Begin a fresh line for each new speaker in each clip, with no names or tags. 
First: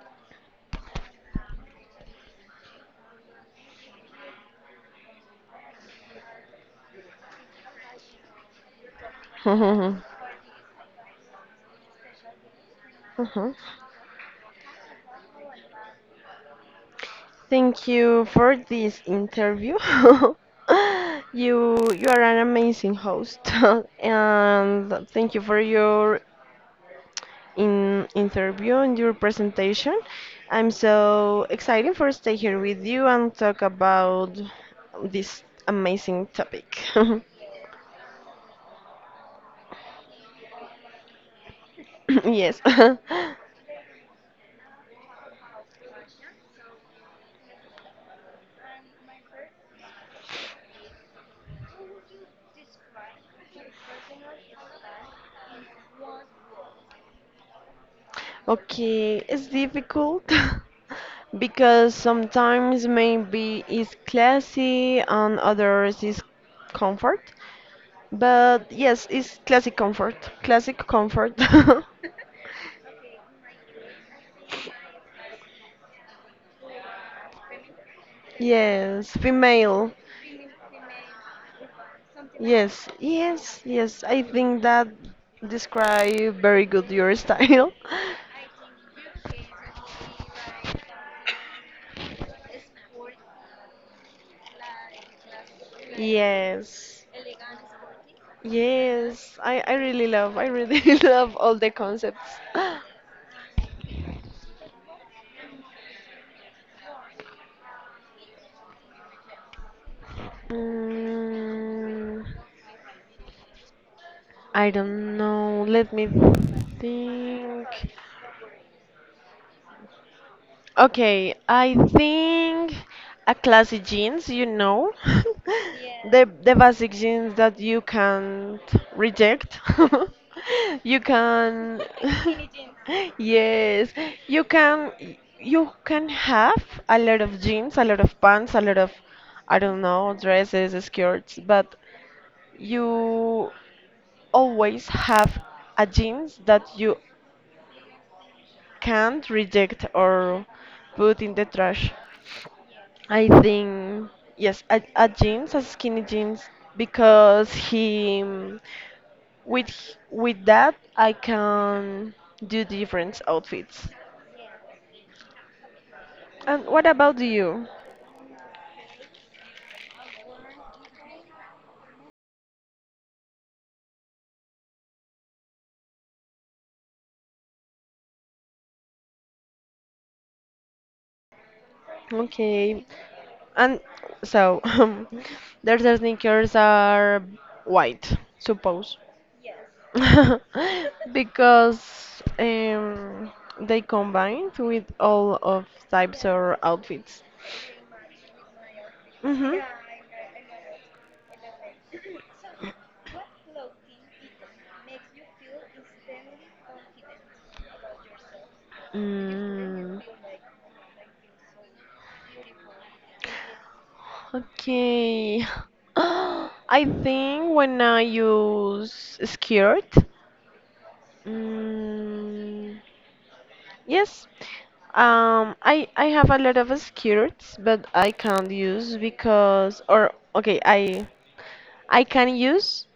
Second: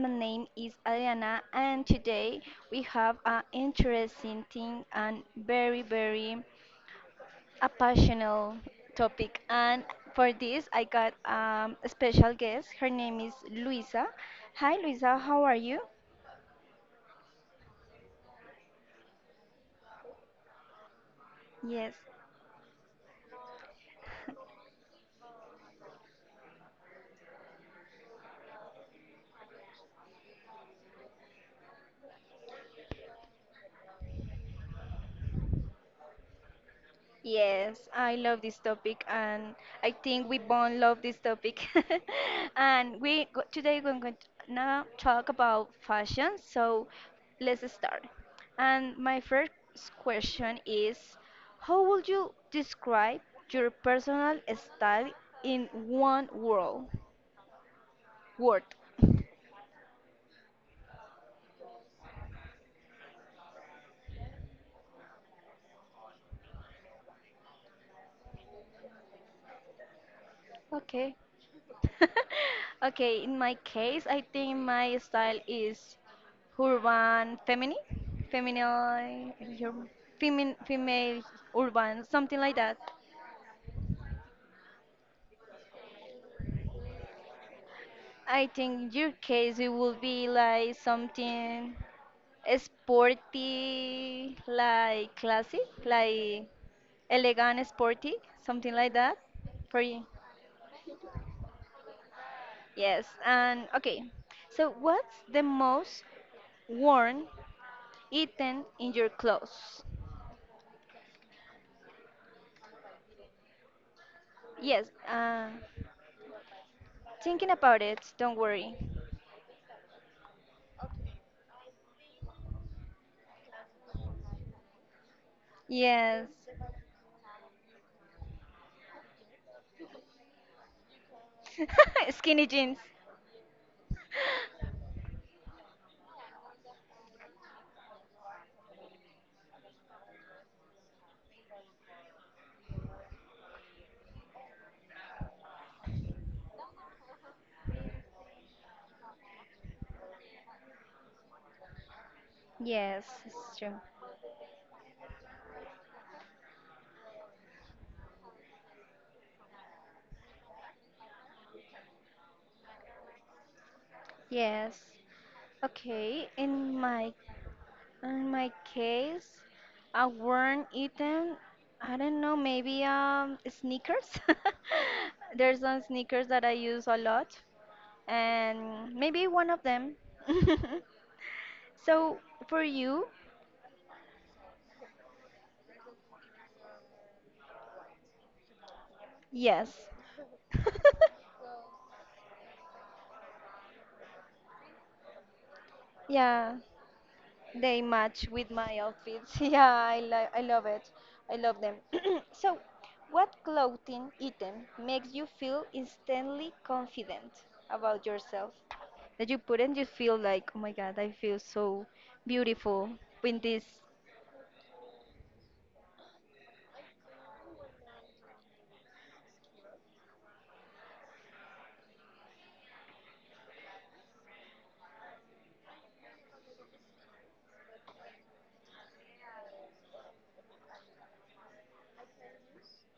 my name is Adriana, and today we have an interesting thing and very, very a passionate topic. And for this, I got a special guest. Her name is
Uh-huh.
Luisa. Hi, Luisa, how are you?
Thank you for this interview. you
Yes.
you are an amazing host, and thank you for your in interview and your presentation. I'm so excited for stay here with you and talk about this amazing topic.
Yes, I love this topic, and I think we both love this topic.
Yes.
And we go, today we're going to now talk about fashion. So let's start. And my first question is, how would you describe your personal style in one world word?
Okay, it's difficult because sometimes maybe it's classy and others is comfort. But yes, it's classic comfort. Classic
Okay.
comfort.
Okay, in my case, I think my style is urban feminine, feminine,
Yes, female.
female urban, something like that.
Yes, yes, yes. I think that describe very good your style.
I think in your case it would be like something sporty, like classic, like
Yes.
elegant, sporty, something like that
Yes. I
for you.
really love. I really love all the concepts.
Yes, and okay. So, what's the most worn eaten in your clothes?
Mm, I
Yes,
don't know. Let me
thinking
think.
about it, don't worry.
Okay, I think a classic jeans,
Yes,
the basic jeans that you can't reject. You can,
skinny jeans.
yes, you can you can have a lot of jeans, a lot of pants, a lot of I don't know, dresses, skirts, but you always have a jeans that you can't reject or put in the trash.
Yes,
I
it's true.
think yes, a jeans, a skinny jeans, because he with that I can do different outfits.
Yes. Okay,
And
in
what
my
about you?
in my case, I weren't eaten. I don't know, maybe sneakers. There's some sneakers that I use a lot, and maybe one of them. So for
Okay,
you,
and so their sneakers are white, suppose.
yes.
Because they combined with all of types
Yeah,
of outfits.
they match with my outfits.
Hmm.
Yeah, I love it. I love them. So, what clothing item makes you feel instantly confident about yourself? That you put and you
Mm,
feel like, oh my God, I feel so beautiful with this
okay. I think when I use skirt, mm, yes, I have a lot of skirts, but I can't use because or okay, I can use,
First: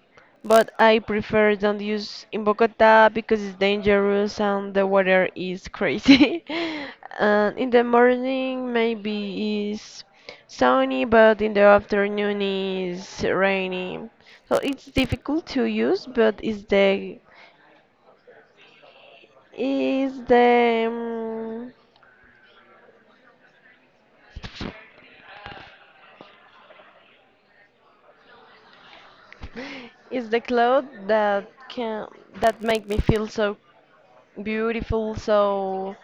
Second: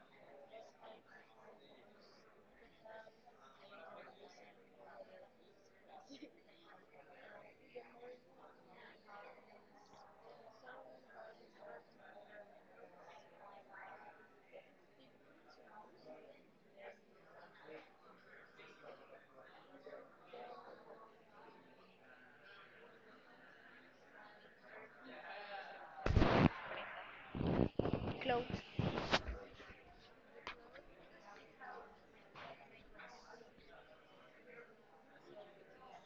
but I prefer don't use in Bogota because it's dangerous and the weather is crazy. And in the morning maybe is sunny, but in the afternoon is rainy. So it's difficult to use, but is the
clothes.
is the cloth that can that make me feel so beautiful, so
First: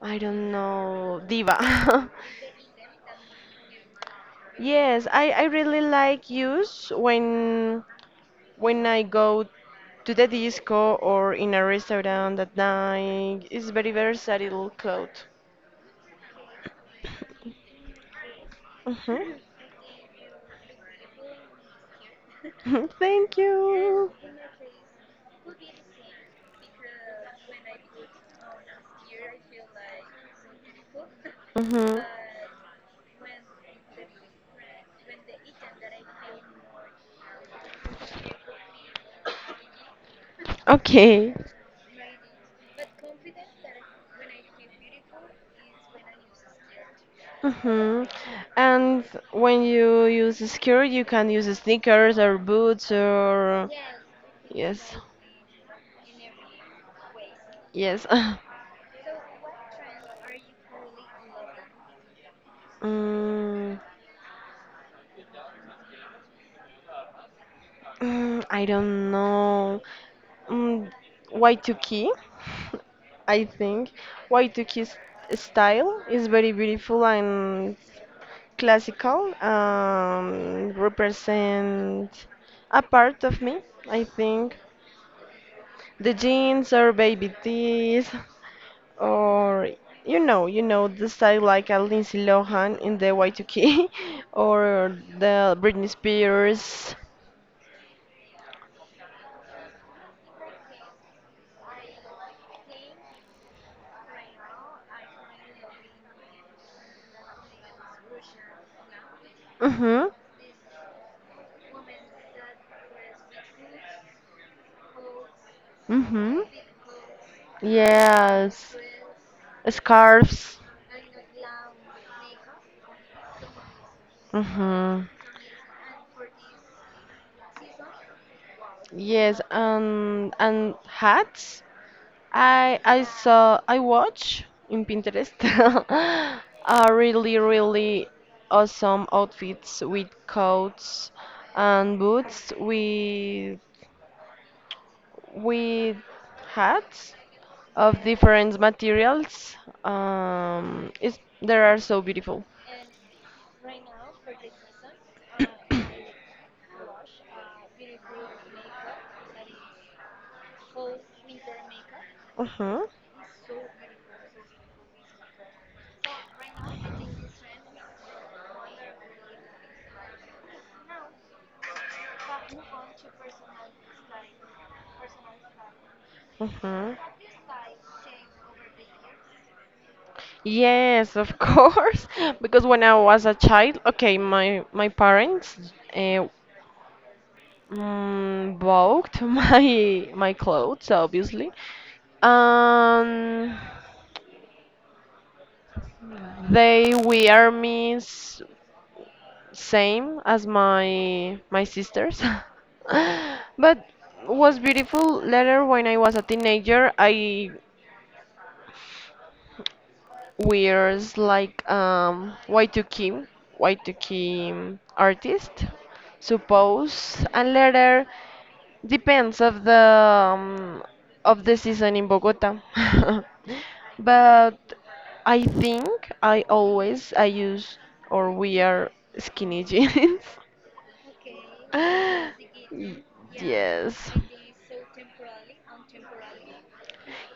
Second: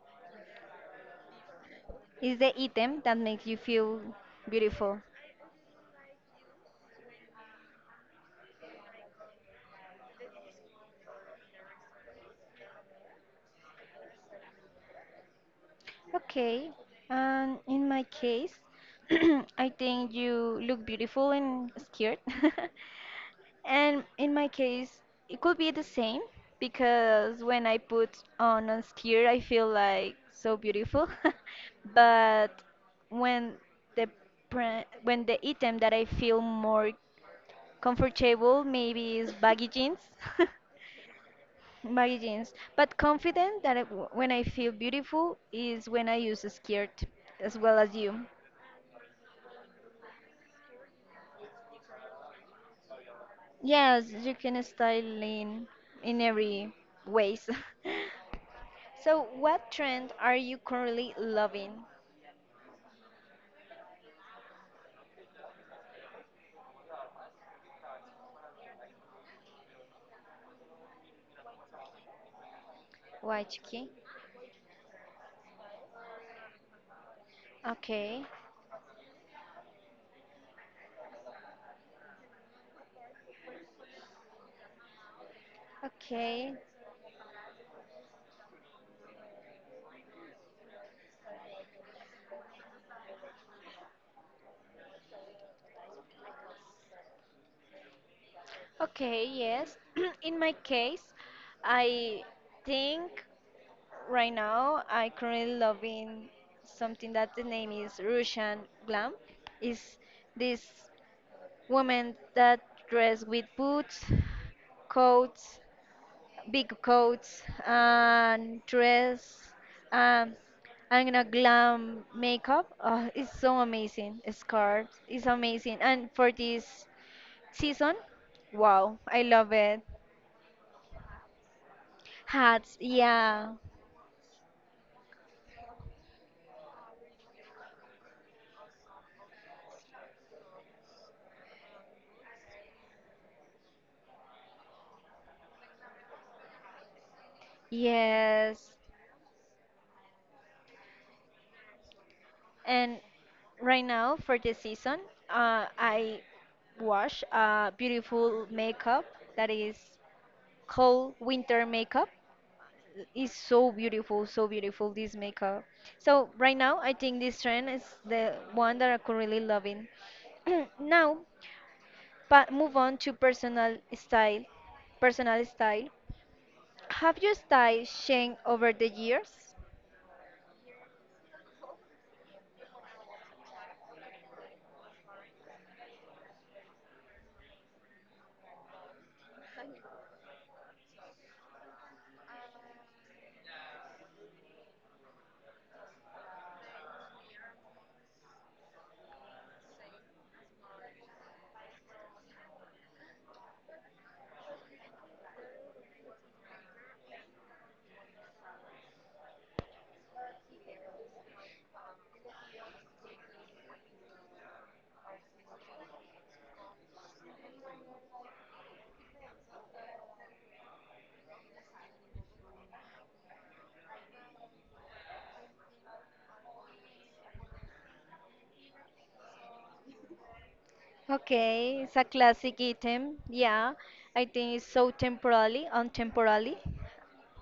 I don't know, diva.
Is the item that makes you feel beautiful.
Yes, I really like use when I go to the disco or in a restaurant at night. It's very versatile clothes.
Okay, and in my case,
Mhm.
I think you look beautiful in a skirt.
Thank
And
you.
in my case, it could be the same because when I put on a steer, I feel like so beautiful.
Mhm.
But when the when the item that I feel more comfortable maybe is baggy jeans.
Okay.
Baggy jeans. But confident that when I feel beautiful is when I use a skirt as well as
Mhm.
you.
And when you use a skirt, you can use sneakers or boots or
Yes, you can
yes,
style in every ways.
yes.
So, what trend are you currently loving,
Mm. I don't know. Mm, Y2K, I
Waichiki?
think. Y2K style is very beautiful and
Okay,
classical. Represent a part of me, I think. The
okay,
jeans or baby tees, or you know the style like a Lindsay Lohan in the Y2K, or the Britney Spears.
okay, yes. In my case, I think right now I currently loving something that the name is Russian glam. Is
Mhm,
this woman that dress with boots, coats,
mhm.
big coats and
Yes,
dress um,
scarves.
and you know glam makeup. Oh, it's so amazing. Scarves
Hmm.
is amazing, and for this season, wow, I
Yes,
love it.
and hats.
Hats, yeah,
I watch in Pinterest really really awesome outfits with coats and boots with hats of different
yes,
materials. It's They are so beautiful.
and right now for this season, I wash a beautiful makeup that is cold winter makeup
Uh huh.
is so beautiful this makeup. So right now, I think this trend is the one that I'm currently loving. Now, but move on to personal style. Personal style.
Uh huh.
Have your style changed over the years?
Yes, of course. Because when I was a child, okay, my parents uh, bought my clothes, obviously. Um, they wear me same as my sisters. But was beautiful later when I was a teenager. I wears like Y2K, Y2K artist, suppose, and later depends of the season in Bogota. But I think I always I use or wear skinny jeans.
Okay, it's a classic
Y-
item. Yeah,
Yes.
I think it's so temporally, untemporally.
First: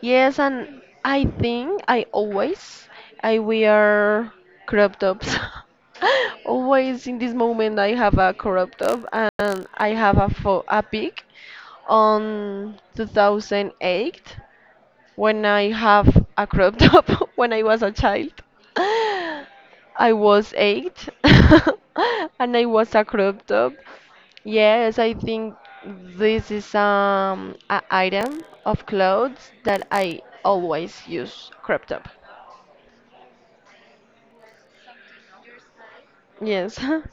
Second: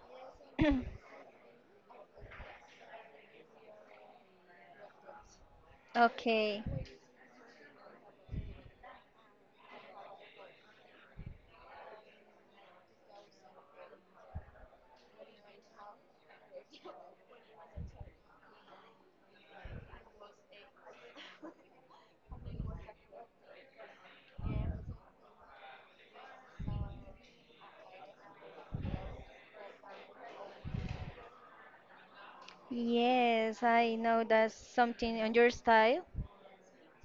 Yes, and I think I always I wear crop tops.
Okay.
Always in this moment I have a crop top and I have a fo a pic on 2008 when I have a crop top, when I was a child, I was eight and I was a crop top. Yes, I think this is a item of clothes that I always use crop top.
Yes, I know that's something on your style.
Yes,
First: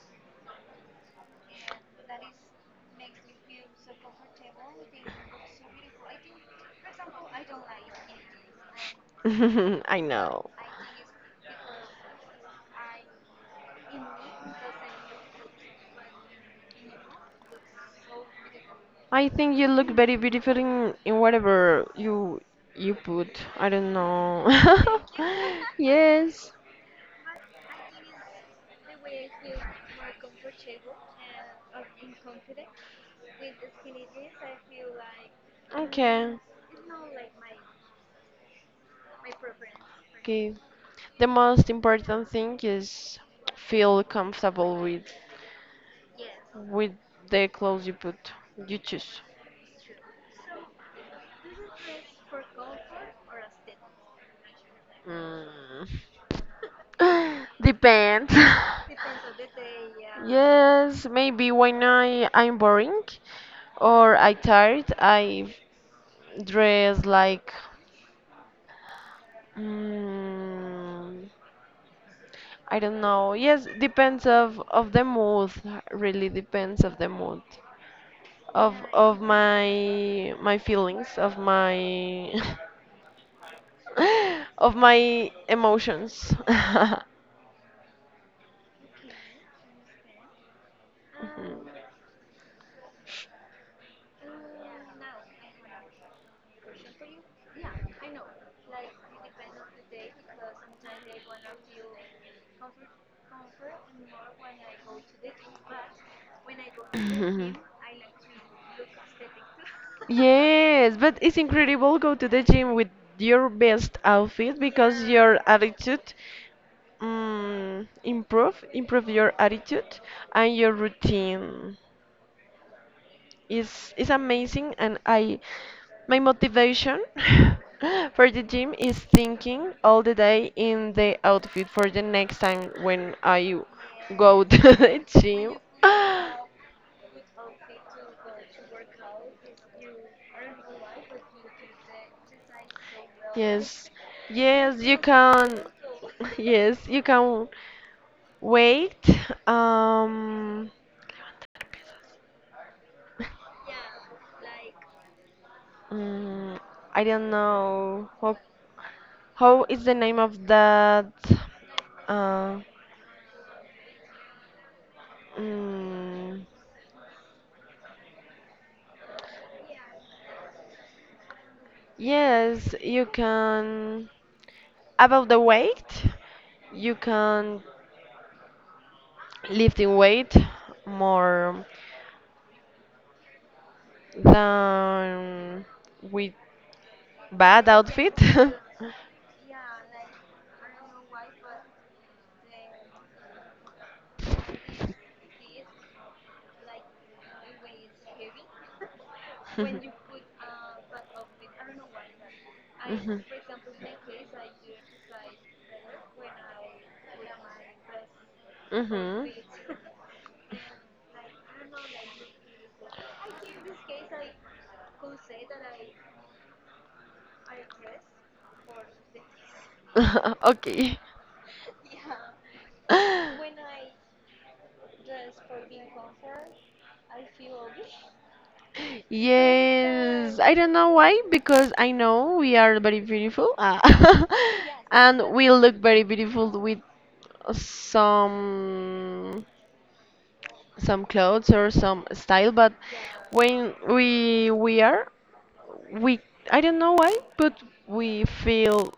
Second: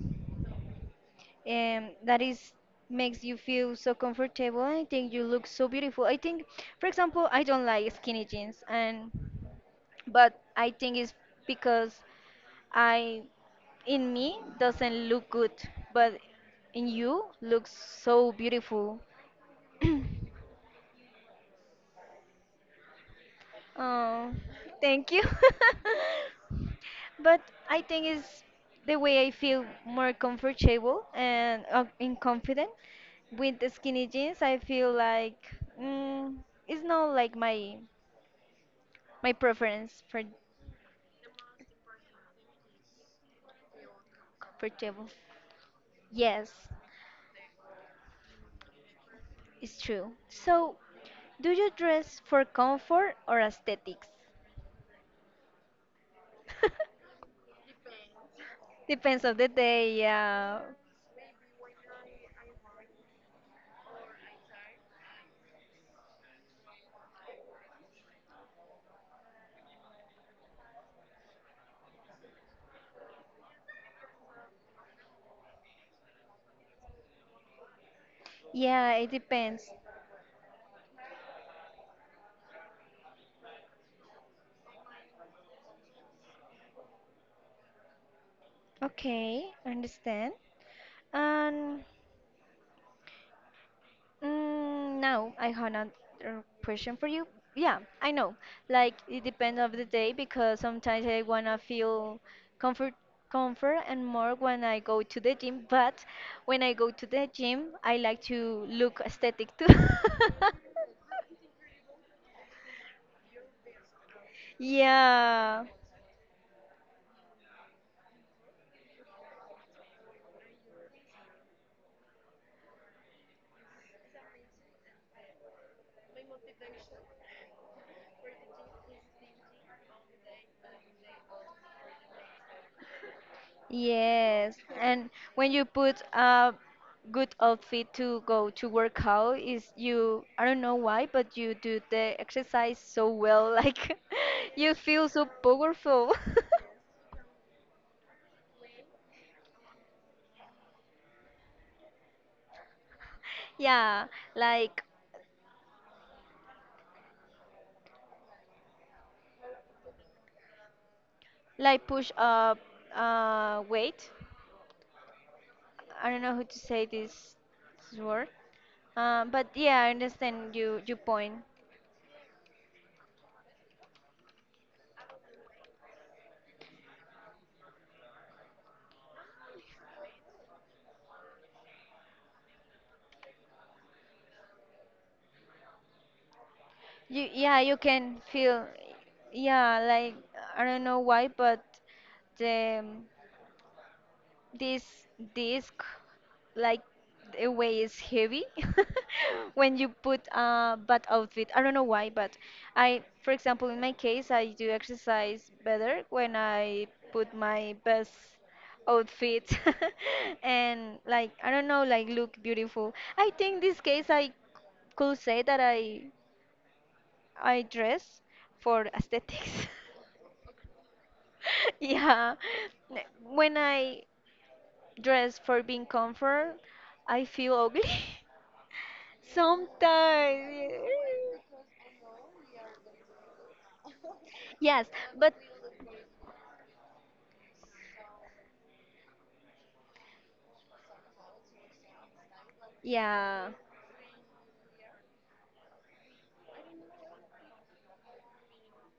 That is makes you feel so comfortable. I think you look so beautiful. I think, for example, I don't like skinny jeans, and
I
but
know.
I think it's because I in me doesn't look good, but in you looks so beautiful.
I think you look very beautiful in whatever you put. I don't
Oh,
know.
thank you.
Yes.
But I think it's the way I feel more comfortable and in confident with the skinny jeans. I feel like mm,
Okay.
it's not like my preference for
Okay. The most important thing is feel comfortable with
comfortable. Yes,
with the clothes you choose
it's true. So, do you dress for comfort or aesthetics?
mm. Depends.
Depends of the day. Yeah,
Yes, maybe when I'm boring or I tired I dress like, mm, I don't know, yes, depends of the mood, really depends of the mood of
yeah, it
of
depends.
my feelings of my of my emotions
Okay, understand. And now I have another question for you. Yeah, I know. Like it depends of the day because sometimes I wanna feel comfort, comfort and more when I go to the gym. But when I go to the
Mhm. Mhm.
gym, I like to look aesthetic too.
Yes, but it's incredible go to the gym with your best outfit because your
Yeah.
attitude, improve your attitude and your routine. It's amazing, and I my motivation for the gym is thinking all the day in the outfit for the next time when I go
Yes,
to the
and when
gym.
you put a good outfit to go to work out, is you, I don't know why, but you do the exercise so well,
Yes,
like you
yes, you
feel so
can.
powerful.
Yes, you can wait. Um,
Yeah, like
Mm, I don't know how is the name of that,
like push
uh,
up weight. I don't know
mm,
how to say this word. But yeah, I understand you point.
yes, you can, about the weight you can lift in weight more than with
You, yeah,
bad
you
outfit.
can feel, yeah, like I don't know why, but the this disc, like the way is heavy when you put a bad outfit. I don't know why, but I,
Mhm.
for example, in my case, I do exercise better when I put my best
Mhm.
outfit and like I don't know, like look beautiful. I think this case I could say that I dress for aesthetics.
Mhm. Okay.
Yeah. N- When I dress for being comfort, I feel ugly.
Yes, I don't
Sometimes.
know why, because I know we are very beautiful,
Yes,
and
but
we look very beautiful with some some clothes or some style, but
yeah.
when we wear we I don't know why but we feel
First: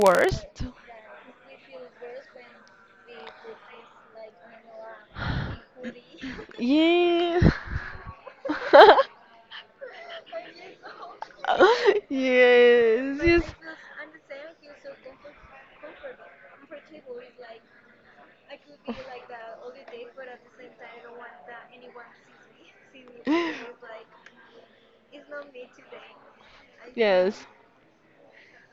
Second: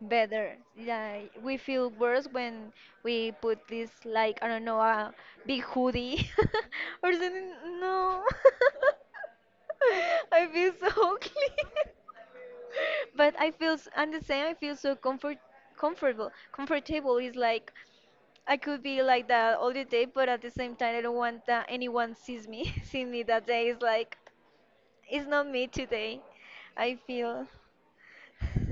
Better. Like we feel worse when we put this like I don't know a big hoodie or
yeah.
something. No, I feel so ugly.
Yes,
But
yes.
I feel I'm the same. I feel so comfortable. Comfortable is like I could be like that all the day, but at the same time I don't want that anyone sees me. See me that day is like it's not me today. I
Yes.
feel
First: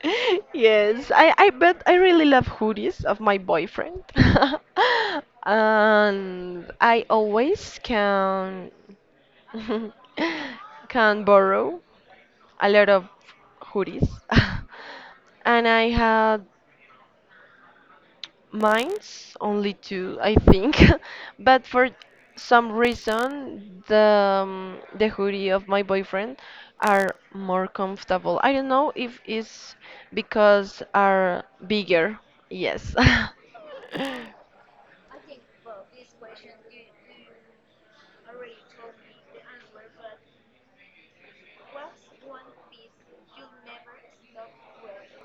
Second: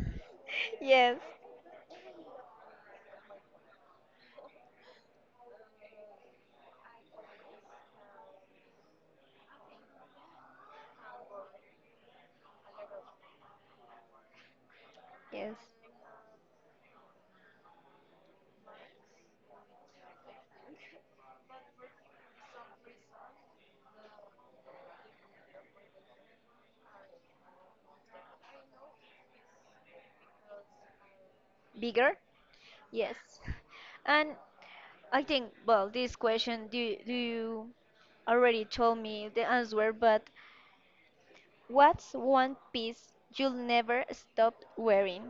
Yes.
yes.
I really love hoodies of my boyfriend. And I always can can borrow a lot of hoodies.
Yes.
And I had Mine's only two, I think. But for some reason, the hoodie of my boyfriend are more comfortable. I don't know if it's because are
Bigger?
bigger. Yes.
Yes. And I think, well, this question, do you already told me the answer, but what's one piece you'll never stop wearing?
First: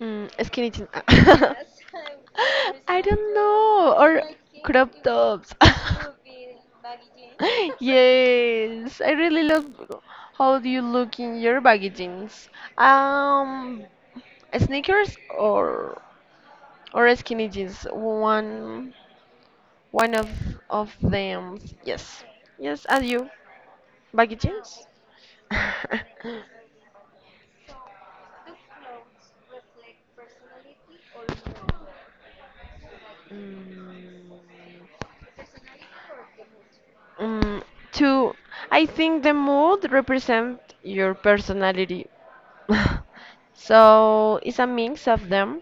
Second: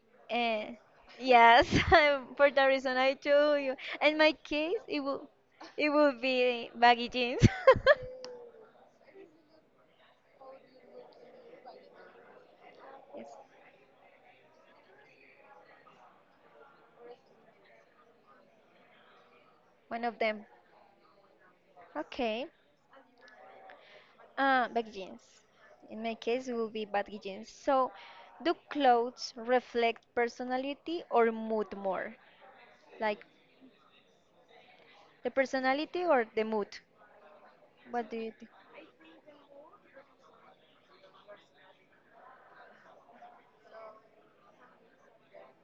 Skinny
Eh,
jeans.
yes, for the reason
I
I
don't
told you.
know.
In
Or
my case,
crop tops.
it will be baggy jeans.
Yes, I really love how do you look in your baggy jeans.
Yes,
Um, Sneakers or skinny jeans. One
one
one
of
of
them.
of them. Yes,
Okay.
yes. Are you baggy jeans?
Baggy jeans. In my case, it will be baggy jeans. So, do clothes reflect personality or mood more? Like
Mm.
the personality or the mood?
Mm,
What do you
Two,
think?
I think the mood represent your personality. So it's a mix of them.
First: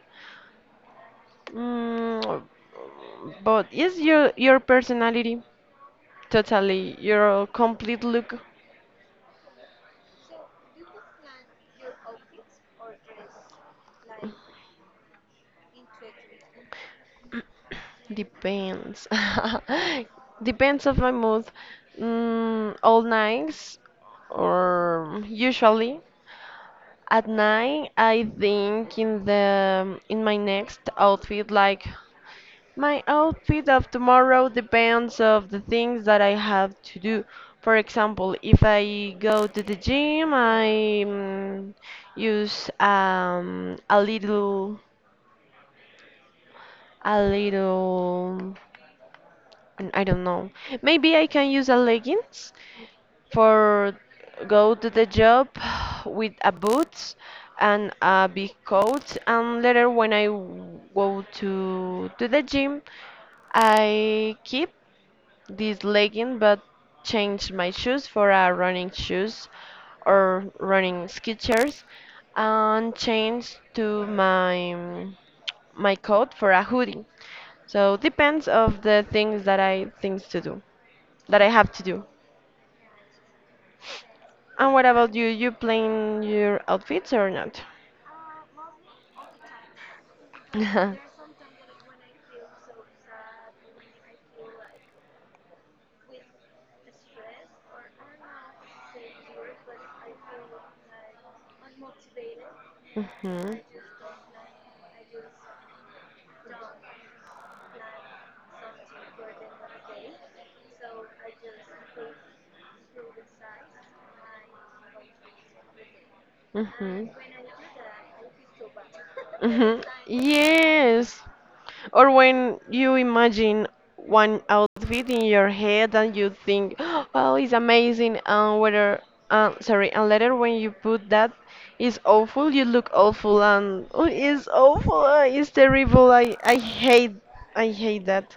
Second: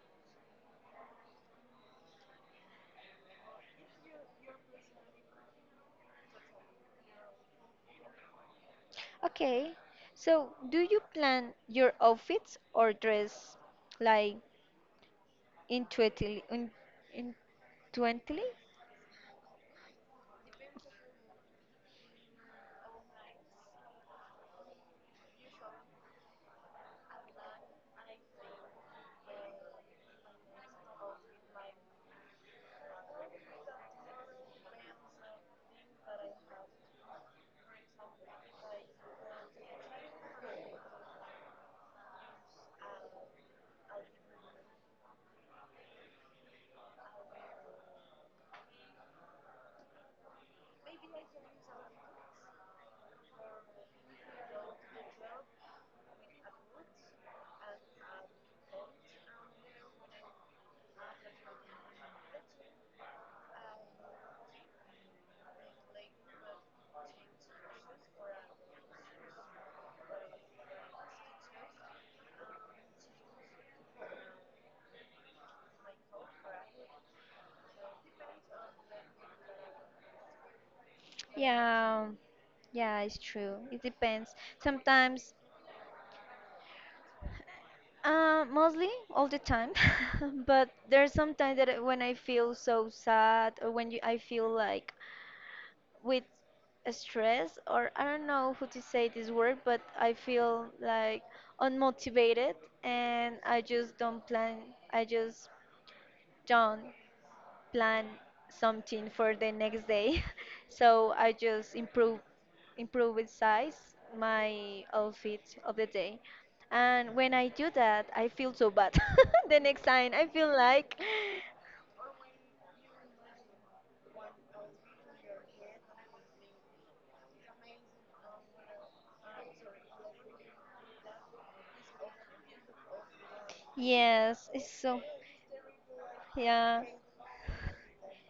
Mm, but it's your personality totally. Your complete look
Okay. So, do you plan your outfits or dress like intuitively? Intuitively?
depends. Depends of my mood. All nights or usually at night I think in my next outfit, like my outfit of tomorrow depends of the things that I have to do. For example, if I go to the gym, I use a little, I don't know. Maybe I can use a leggings for go to the job with a boots and a big coat. And later, when I go to the gym, I keep this legging but changed my shoes for a running shoes or running sketchers and changed to my coat for a hoodie. So depends of the things that I things to do that I have to do.
Yeah, yeah, it's true. It depends.
And what about you?
Sometimes
You plan your outfits or not?
Mostly all the time, but there's sometimes that when I feel so sad or when you, I feel like with stress or I don't know how to say this word, but I feel like unmotivated and I
Hmm.
just don't plan. I just don't plan something for the next day. So I just improve with size my outfit of the day.
Hmm.
And when I do that, I feel so bad. The next
Mhm.
time I feel like
Yes. Or when you imagine one outfit in your head and you think, "Oh, it's amazing," and whether, sorry, and later when you put that, it's awful. You look awful, and oh, it's
yes, it's
awful.
so
It's terrible.
yeah.
I hate that.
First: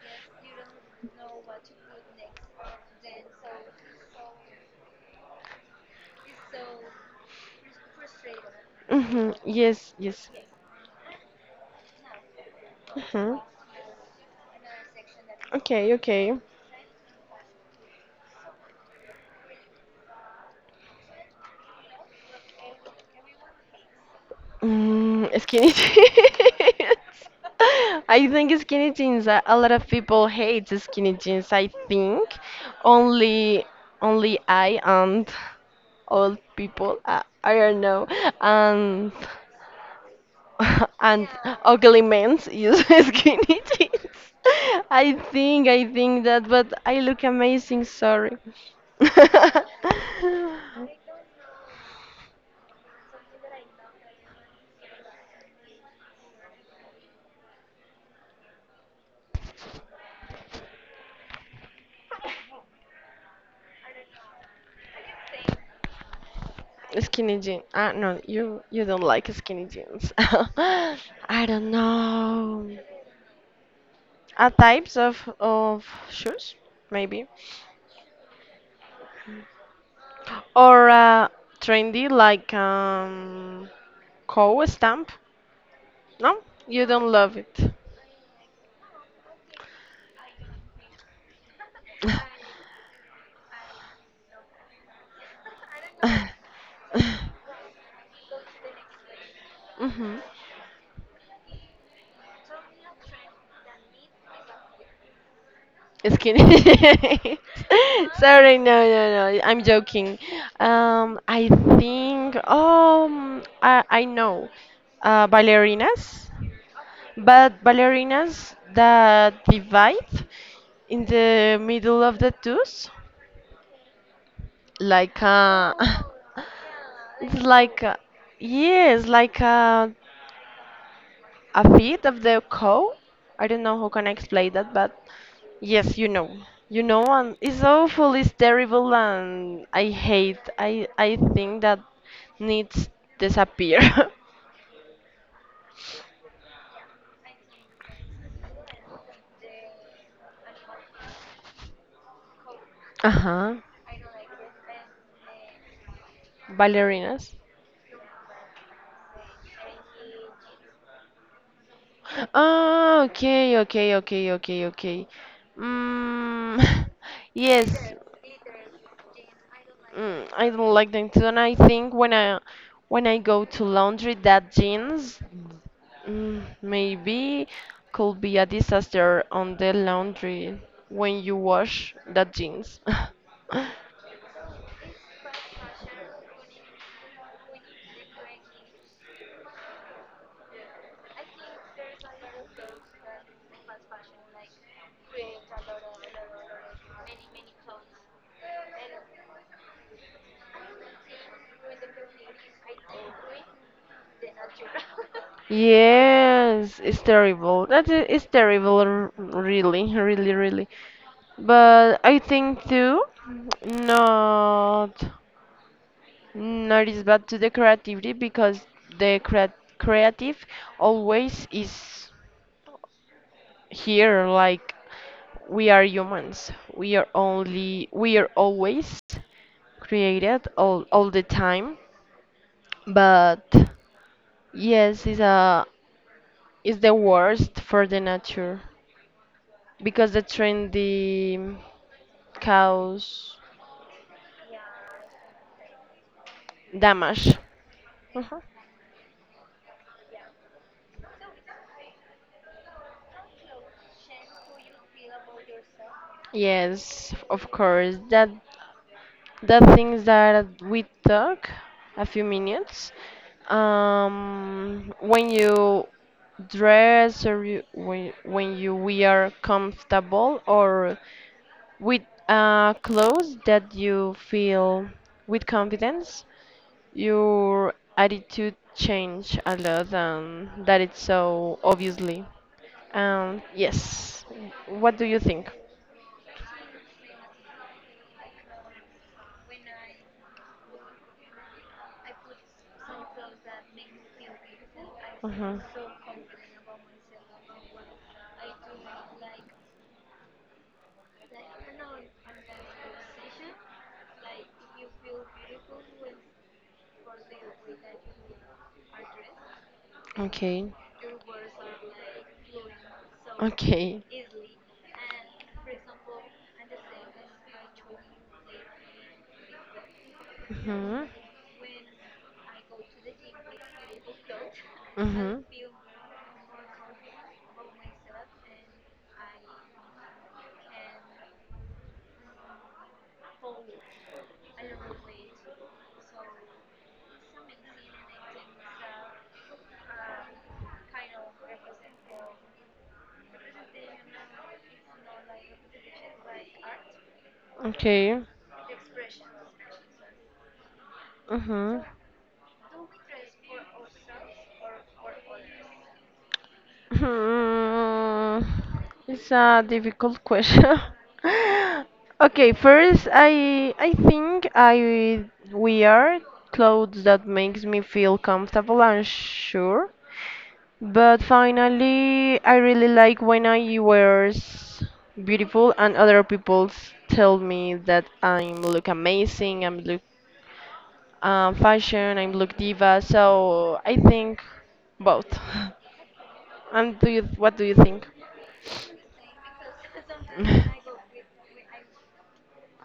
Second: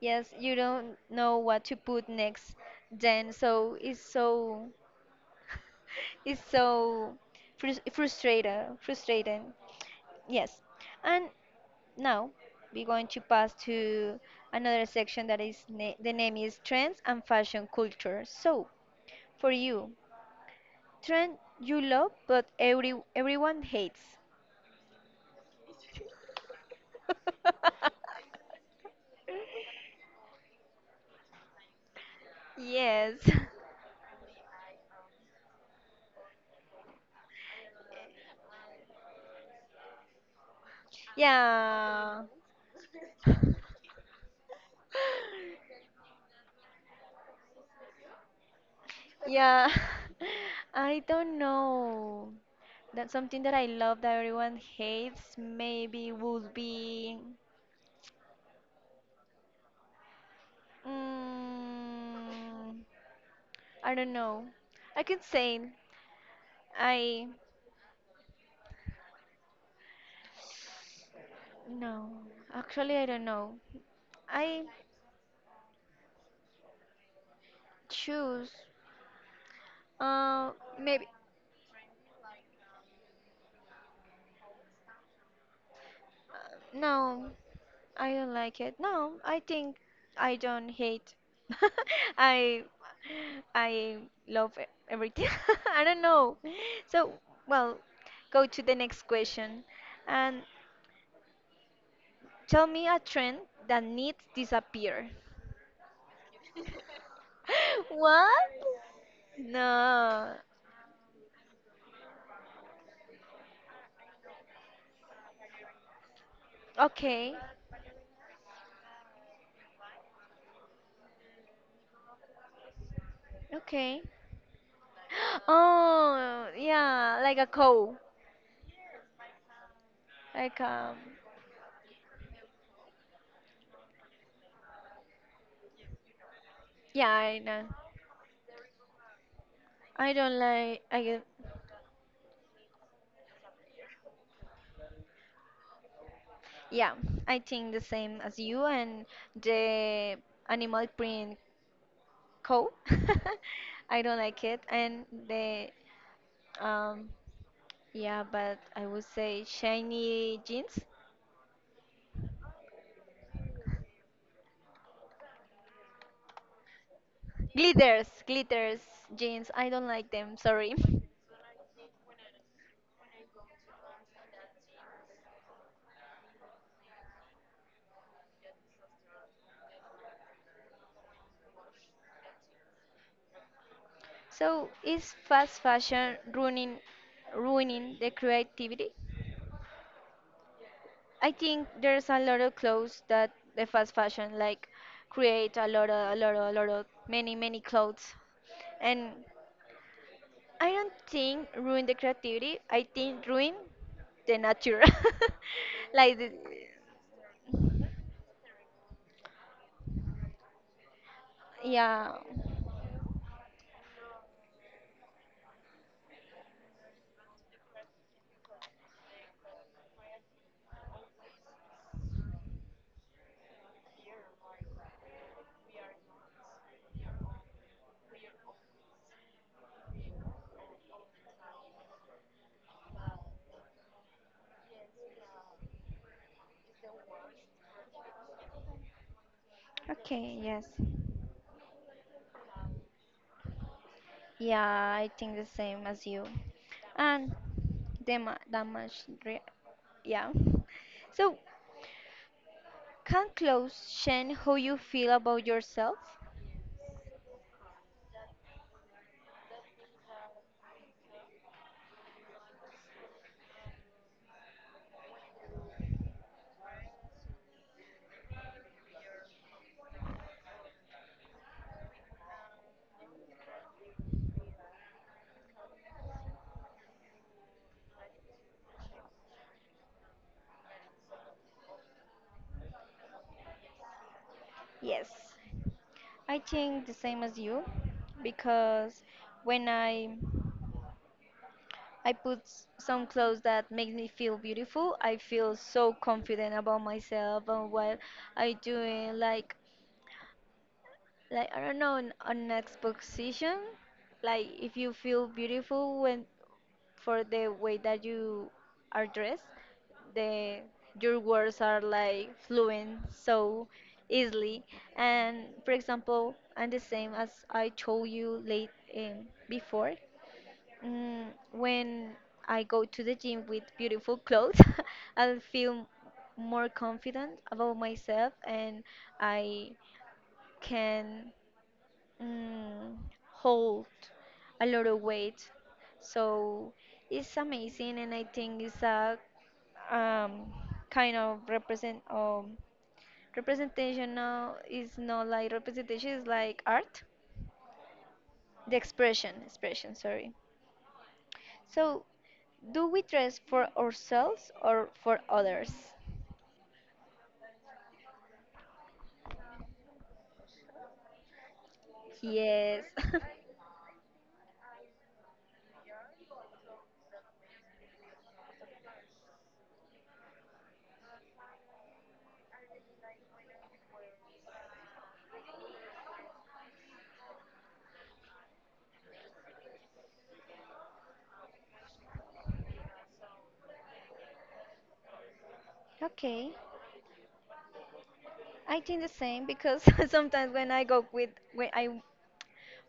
Yes, you don't know what to put next then so it's so it's so frus- frustrated
Mhm.
frustrating
Yes, yes.
yes and now we're going to
Mhm.
pass to another section that is
Okay,
the
okay.
name is trends and fashion culture. So for you, trend you love but everyone hates.
Skinny jeans. I think skinny jeans. A lot of people hate skinny jeans. I think
Yes.
only only I and old people. I don't know. And and ugly
Yeah.
men use skinny jeans. I think I think that, but I look amazing. Sorry.
Yeah. I don't know. That something that I love that everyone hates maybe would be mm, I don't know. I can say I
Skinny jeans. Ah, no, you don't like skinny jeans. I don't
no.
know.
Actually, I don't know.
A
I
types of shoes, maybe,
choose. Uh,
or
maybe.
trendy like cow stamp. No, you don't
No,
love it.
I don't like it. No, I think I don't hate. I I love everything. I don't know. So, well, go to the next question
Mhm.
and tell me a trend that needs disappear.
Just kidding.
What?
Sorry, no, no, no. I'm joking.
No.
I think. I know. Ballerinas,
Okay.
but ballerinas that divide in the middle of the tooth,
Okay.
like
Oh, yeah, like a
it's like
cow.
yes, like
Like
a feet of the cow. I don't know how can I explain that, but yes, you know. You know,
yeah, I
and
know.
it's awful, it's terrible, and I
I don't
hate.
like
I
I
I
get-
think that needs disappear.
yeah, I think the same as you and the animal print cow.
Uh-huh.
I don't like it and the um
Ballerinas.
yeah, but I would say shiny jeans.
Oh, okay, okay, okay, okay, okay. Mm, yes.
Glitters jeans. I don't like them,
I
sorry.
don't like them too, and I think when I go to laundry, that jeans, maybe could be a disaster on the laundry when you wash that jeans.
So, is fast fashion ruining the creativity? I think there's a lot of clothes that the fast fashion like create a lot of many clothes, and I don't think ruin the creativity. I think ruin the nature, like the,
Yes, it's terrible. That is terrible, really, really, really. But
yeah.
I think too, not not is bad to the creativity because the creative always is here. Like we are humans. We are always created all, the time, but yes, it's the worst for the nature because the
Okay, yes.
trendy cause
Yeah, I think the same as you. And
damage. Mhm.
damage, re yeah. So, can clothes change how you feel about yourself?
Yes, of course. That the things that we talk a few minutes. When you dress when you we are comfortable or with clothes that you feel with confidence, your attitude change a lot, and that it's so obviously. Yes. What do
Yes.
you think?
I think the same as you because when I put some clothes that make me feel beautiful, I feel
Mhm.
so confident about myself and what I doing like I don't know an exposition like if you feel beautiful when for the way that you are dressed. The
Okay.
your words are like fluent so
Okay.
easily. And for example, and the same as I told you late before,
Mhm.
mm, when I go to the gym with beautiful clothes, I'll
Mhm.
feel more confident about myself and I can mm, hold a lot of weight. So it's amazing, and I think it's a um, kind of represent representation now is not like representation is like art,
Okay.
the expression. Sorry.
Mhm.
So, do we dress for ourselves or for others?
Hmm. It's a difficult question. Okay,
Yes.
first I think I wear clothes that makes me feel comfortable and sure. But finally, I really like when I wears beautiful and other people tell me that I'm look amazing, I'm look fashion, I'm look diva. So I think both.
Okay,
And what do you think?
I think the same because sometimes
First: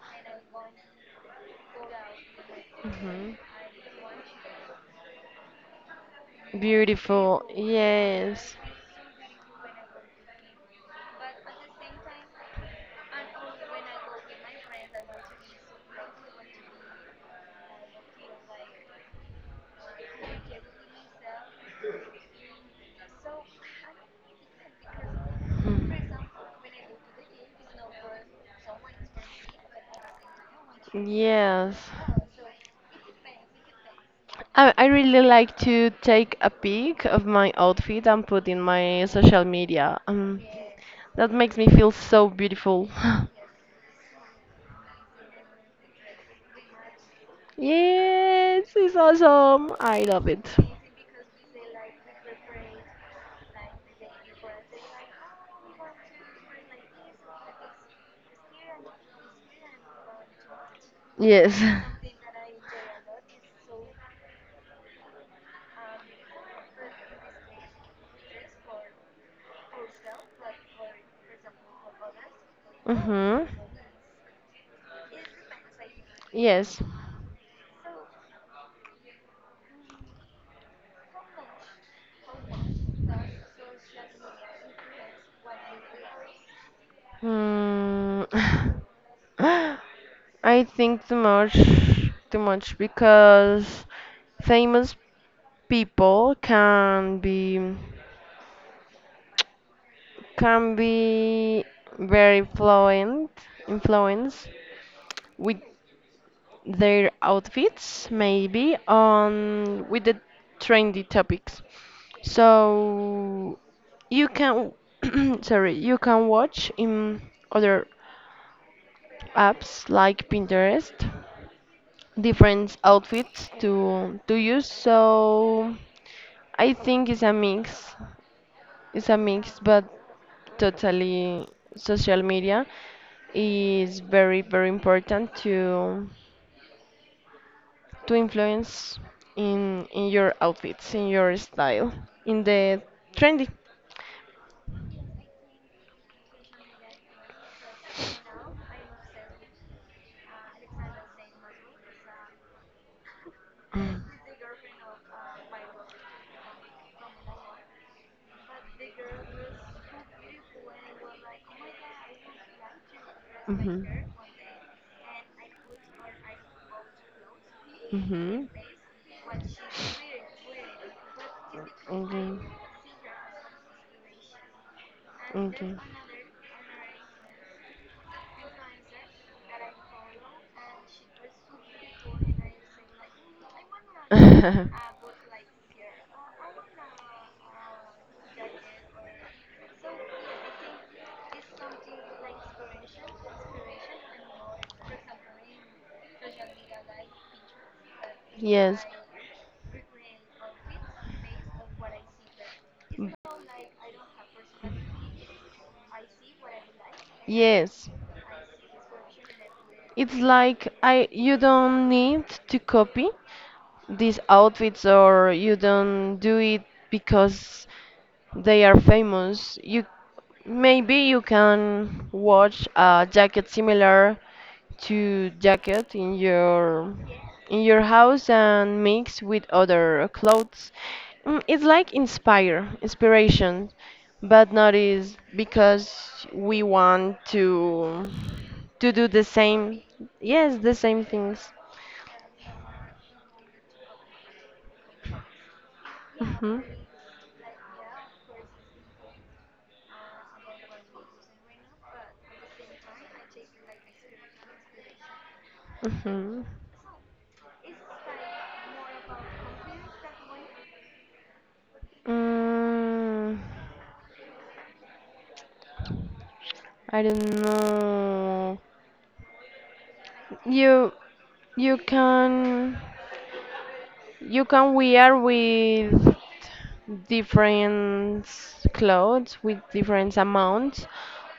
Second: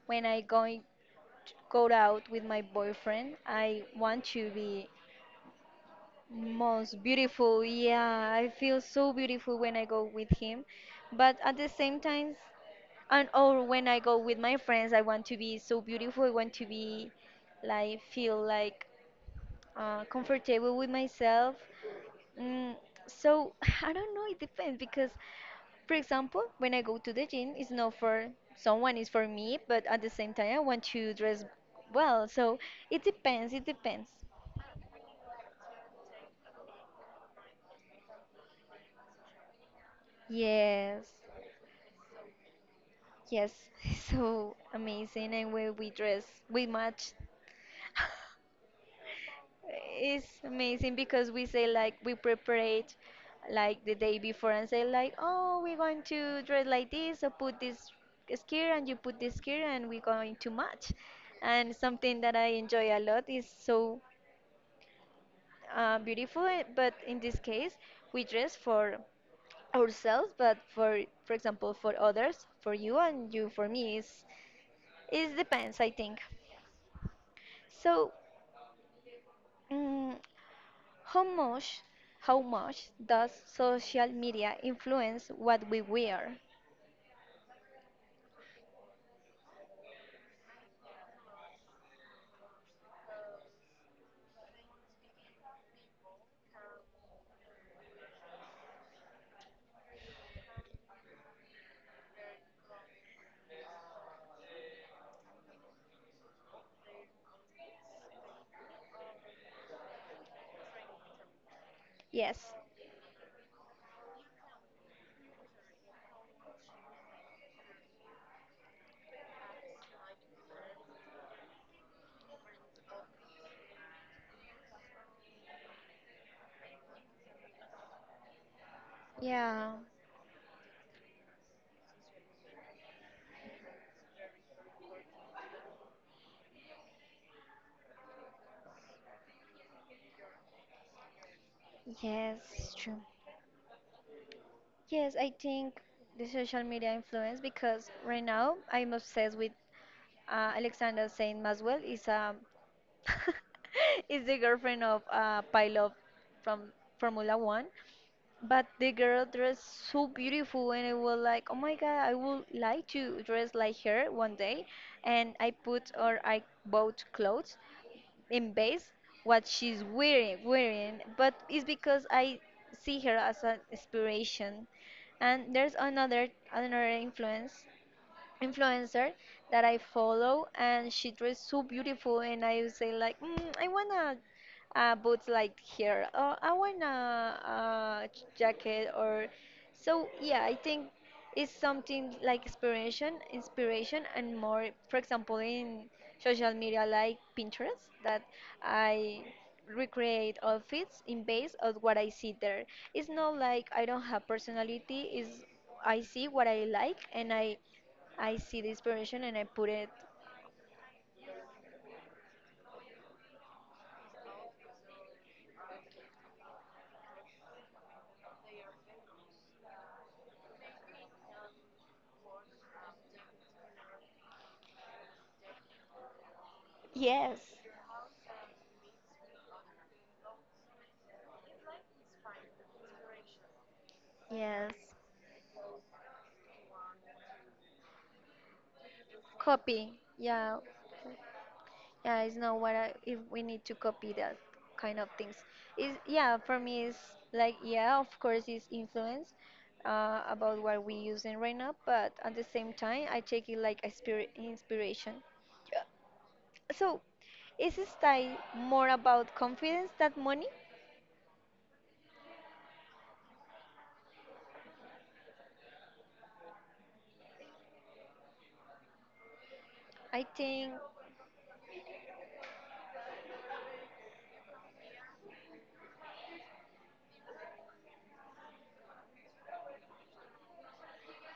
when I going go out with my
Mhm.
boyfriend. I want to be most
Beautiful.
beautiful. Yeah, I
Yes.
feel so beautiful when I go with him. But at the same time, and or when I go with my friends, I want to be so beautiful. I want to be like feel like comfortable with myself. Mm, so I don't know. It depends because, for example, when I go to the gym, it's not for someone, it's for me, but at the same time, I want
Mm.
to dress
Yes.
well. So it depends, it depends.
I really like to take a pic of my outfit and put in my social media.
Yes,
That makes me feel so beautiful.
yes, so amazing. And when we dress, we match.
Yes, it's awesome. I love
It's
it.
amazing because we say, like, we prepare it like the day before and say, like, oh, we're going to dress like this, so put this skirt and you put this skirt, and we're going to match.
Yes.
And something that I enjoy a lot is so beautiful, eh, but in this case, we dress for ourselves, but for example, for others, for you and you
Mm-hmm.
for me, is it depends, I think.
Yes.
So, mm how much, how much does social media influence what we wear?
Mm. I think too much because famous people can be very fluent influence with their outfits maybe on with the trendy topics.
Yes.
So you can sorry, you can watch in other apps like Pinterest different outfits to use, so I think it's a mix
Yeah.
but totally social media is very very important to influence in your outfits in your style
Yes,
in
it's
the
true.
trendy.
Yes, I think the social media influence because right now I'm obsessed with Alexander Saint Maswell. Is a
Mm.
is the girlfriend of a pilot from Formula One. But the girl dressed so beautiful, and I was like, oh my god, I would like to dress like
Mhm.
her one day. And I put or I bought clothes
Mhm.
in base what she's wearing. But it's because I
Okay.
see her as an inspiration. And there's another influencer that I follow, and she dressed so beautiful, and I would say like, I wanna
Okay.
boots like here. Oh, I want a jacket or so. Yeah, I think it's something like inspiration, and more. For example, in social media like Pinterest, that
Yes.
I recreate outfits in base of what I see there. It's not like I don't have personality. Is I see what I like and I
Yes,
I see the inspiration and I put it.
it's like I you don't need to copy these outfits or you don't do it because they are famous. You can watch a jacket similar to jacket in your
Yes.
in your house and mix with other clothes. It's like inspiration, but not
Yes,
is because we want to do the same.
copy.
Yes,
Yeah,
the same things.
yeah, it's not what I, if we need to copy that kind of things. Is yeah, for
Mhm.
me it's like yeah, of course it's influence about what we using right now, but at the same time I take it like a spirit inspiration.
Mhm.
So is style more about confidence than money?
Mm. I don't know.
I think,
You you can you can wear with different clothes with different amounts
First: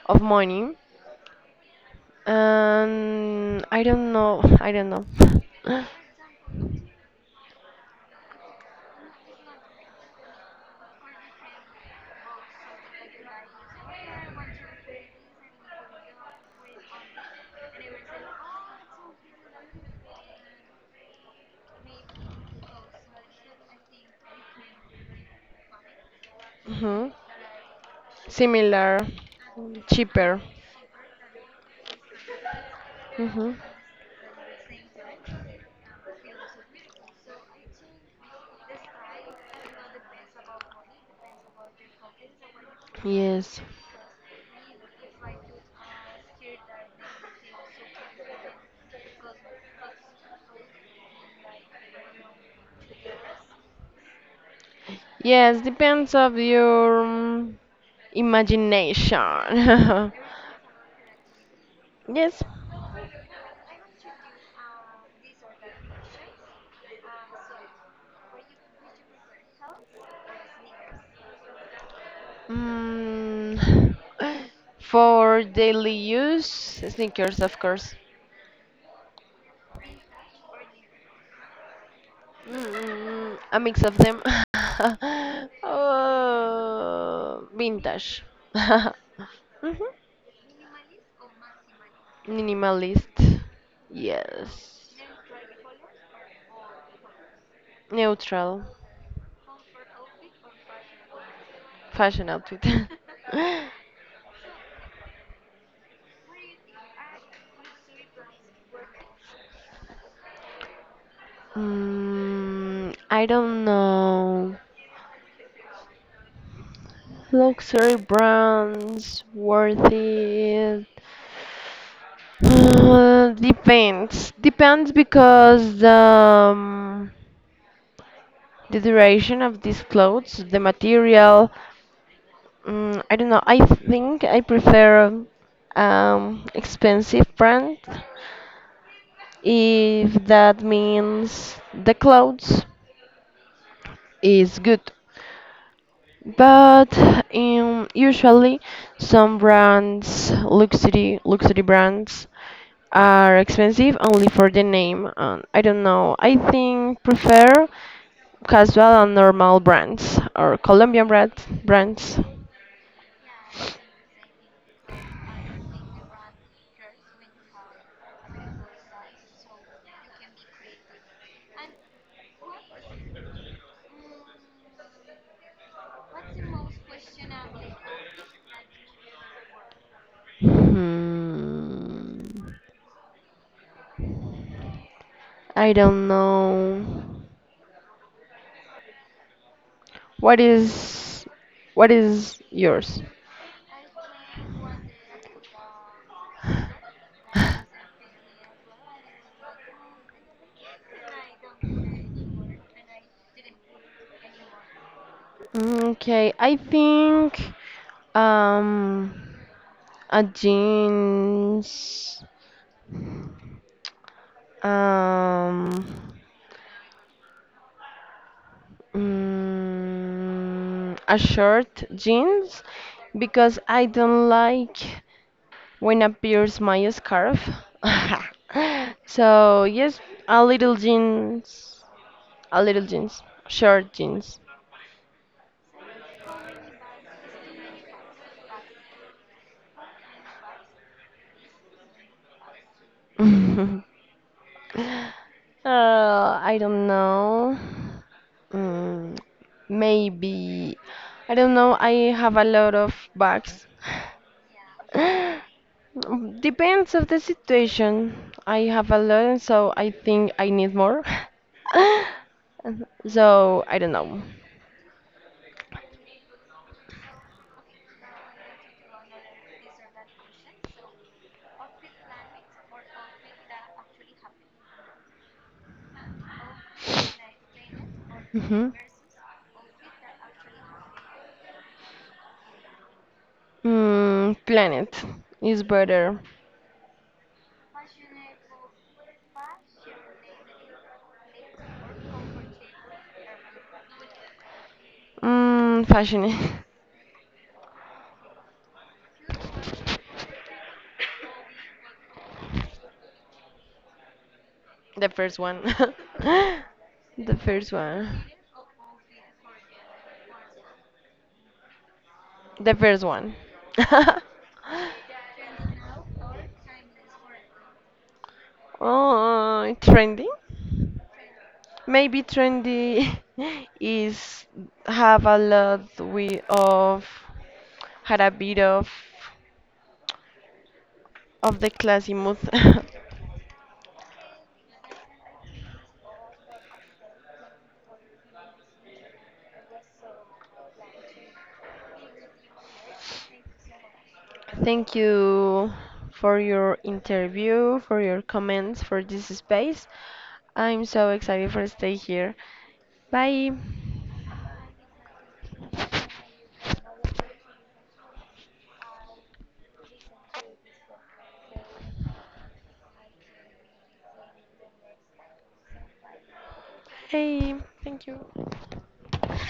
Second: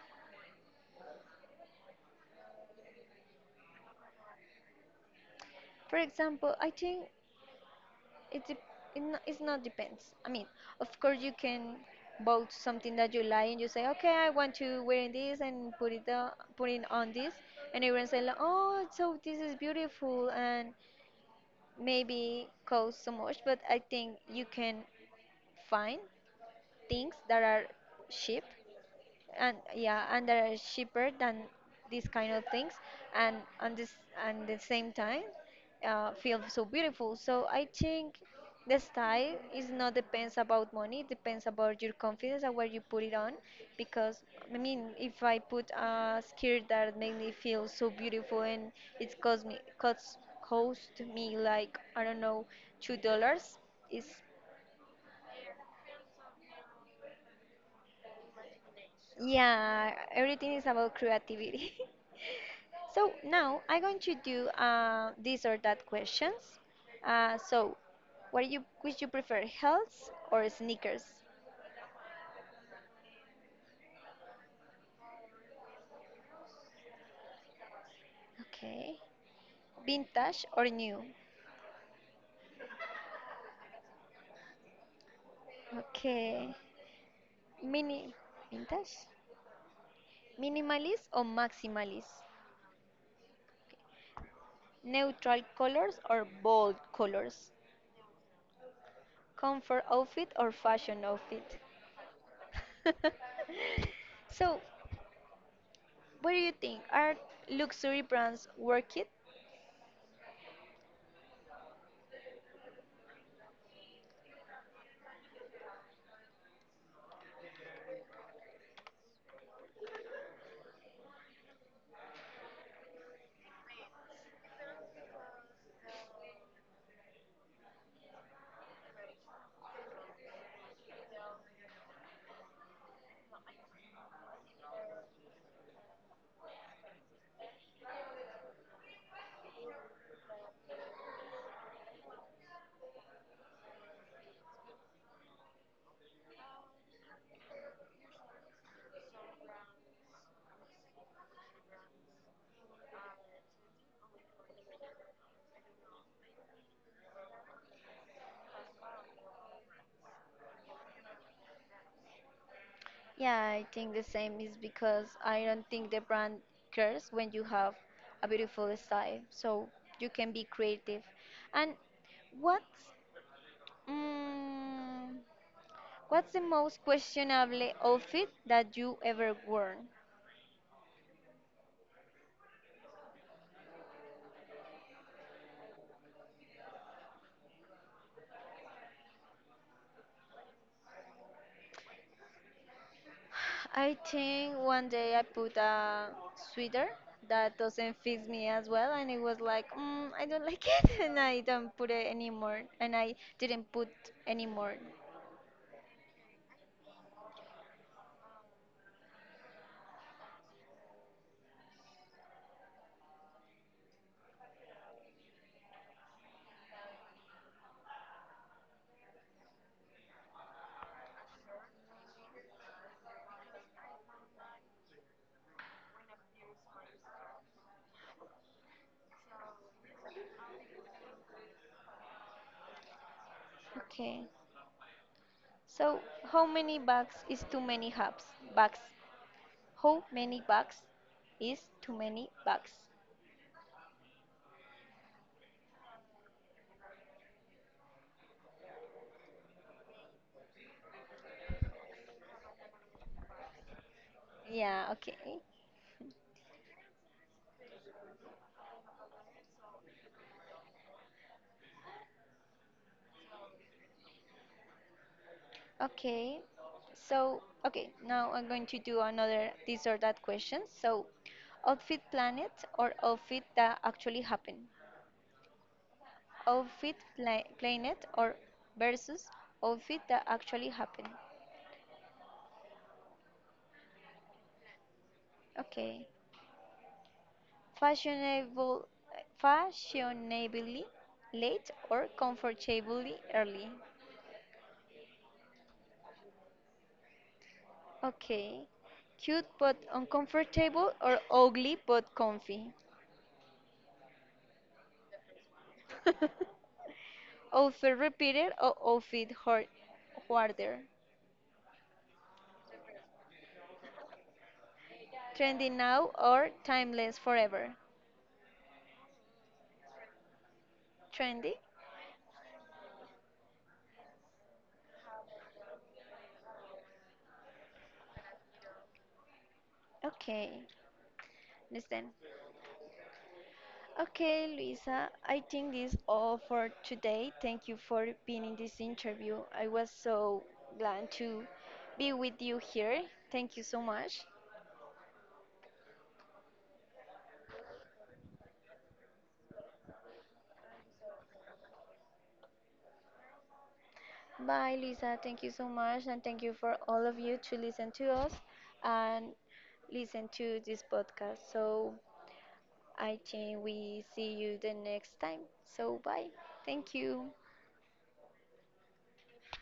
of money. And I don't know. I don't know.
for example, I think it dep it's not depends. I mean, of course you can vote something that you like and you say, okay, I want to wear this and put it on this, and everyone say, like, oh, so this is beautiful and maybe cost so much, but I think you can find
Mhm.
things that are cheap
Similar,
and yeah, and
cheaper.
they're cheaper than these kind of things and
Mhm.
on this and the same time, feel so beautiful. So I think the style is not depends about money, it depends about your confidence and where you put it on.
Yes.
Because I mean, if I put a skirt that make me feel so beautiful and it cost me, like, I don't know, $2, is,
Yes, depends of your imagination.
yeah, everything is about creativity.
Yes.
So now I'm going to do this or that questions. So, what do you which you prefer, heels or sneakers?
Mm, for daily use, sneakers, of course.
Okay. Vintage or new?
A mix of them.
Okay.
Oh,
Mini
vintage. Mhm.
vintage? Minimalist or maximalist?
Minimalist. Yes.
Neutral colors or bold colors?
Neutral.
Comfort outfit or fashion outfit?
Fashion outfit.
So, what do you think? Are luxury brands worth it?
I don't know. Luxury brands, worth it. Depends. Depends because the duration of these clothes, the material. I don't know. I think I prefer expensive brand if that means the clothes is good. But usually, some brands, luxury brands, are expensive only for the name. And I don't know. I think prefer casual and normal brands or Colombian brands.
Yeah, I think the same is because I don't think the brand cares when you have a beautiful style. So you can be creative. And what's mm, what's the most questionable outfit that you ever worn?
Hmm. I don't know. What is what is yours?
I think one day I put a sweater that doesn't fit me as well, and it was like, I don't like it, and I don't put it anymore, and I didn't put anymore.
Okay, I think um jeans, um, a short jeans because I don't like when appears my scarf. So yes, a little jeans, a little jeans, short
Okay.
jeans.
So, how many bugs is too many hubs? Bugs. How many bugs is too many bugs?
I don't know. Mm, Maybe I don't know. I have a lot of bags.
Yeah, okay.
Mm, Depends of the situation. I have a lot, and so I think I need more. So I don't know.
Okay. So, okay, now I'm going to do another this or that question. So, outfit planet or outfit that actually happened? Planet or
Mhm.
versus outfit that actually happened?
Planet is
Okay.
better.
Fashionable fashionably late or comfortably early?
Fashion.
Okay. Cute but uncomfortable or ugly but comfy?
The first one. The first
Outfit
one.
repeated or outfit hard, harder?
The first one.
Trendy now or timeless forever?
Oh, trending?
Trendy?
Maybe trendy is have a lot we of had a bit of
Okay.
of the
Understand.
classy mood.
Okay, Luisa, I think this all for today. Thank you for being in this interview. I was so glad to be with you here. Thank you so much.
Thank you for your interview, for your comments, for this space. I'm so excited for stay here. Bye.
Bye, Lisa. Thank you so much. And thank you for all of you to listen to us and listen to this podcast. So I think we see you the next time. So bye. Thank you.
Hey, thank you.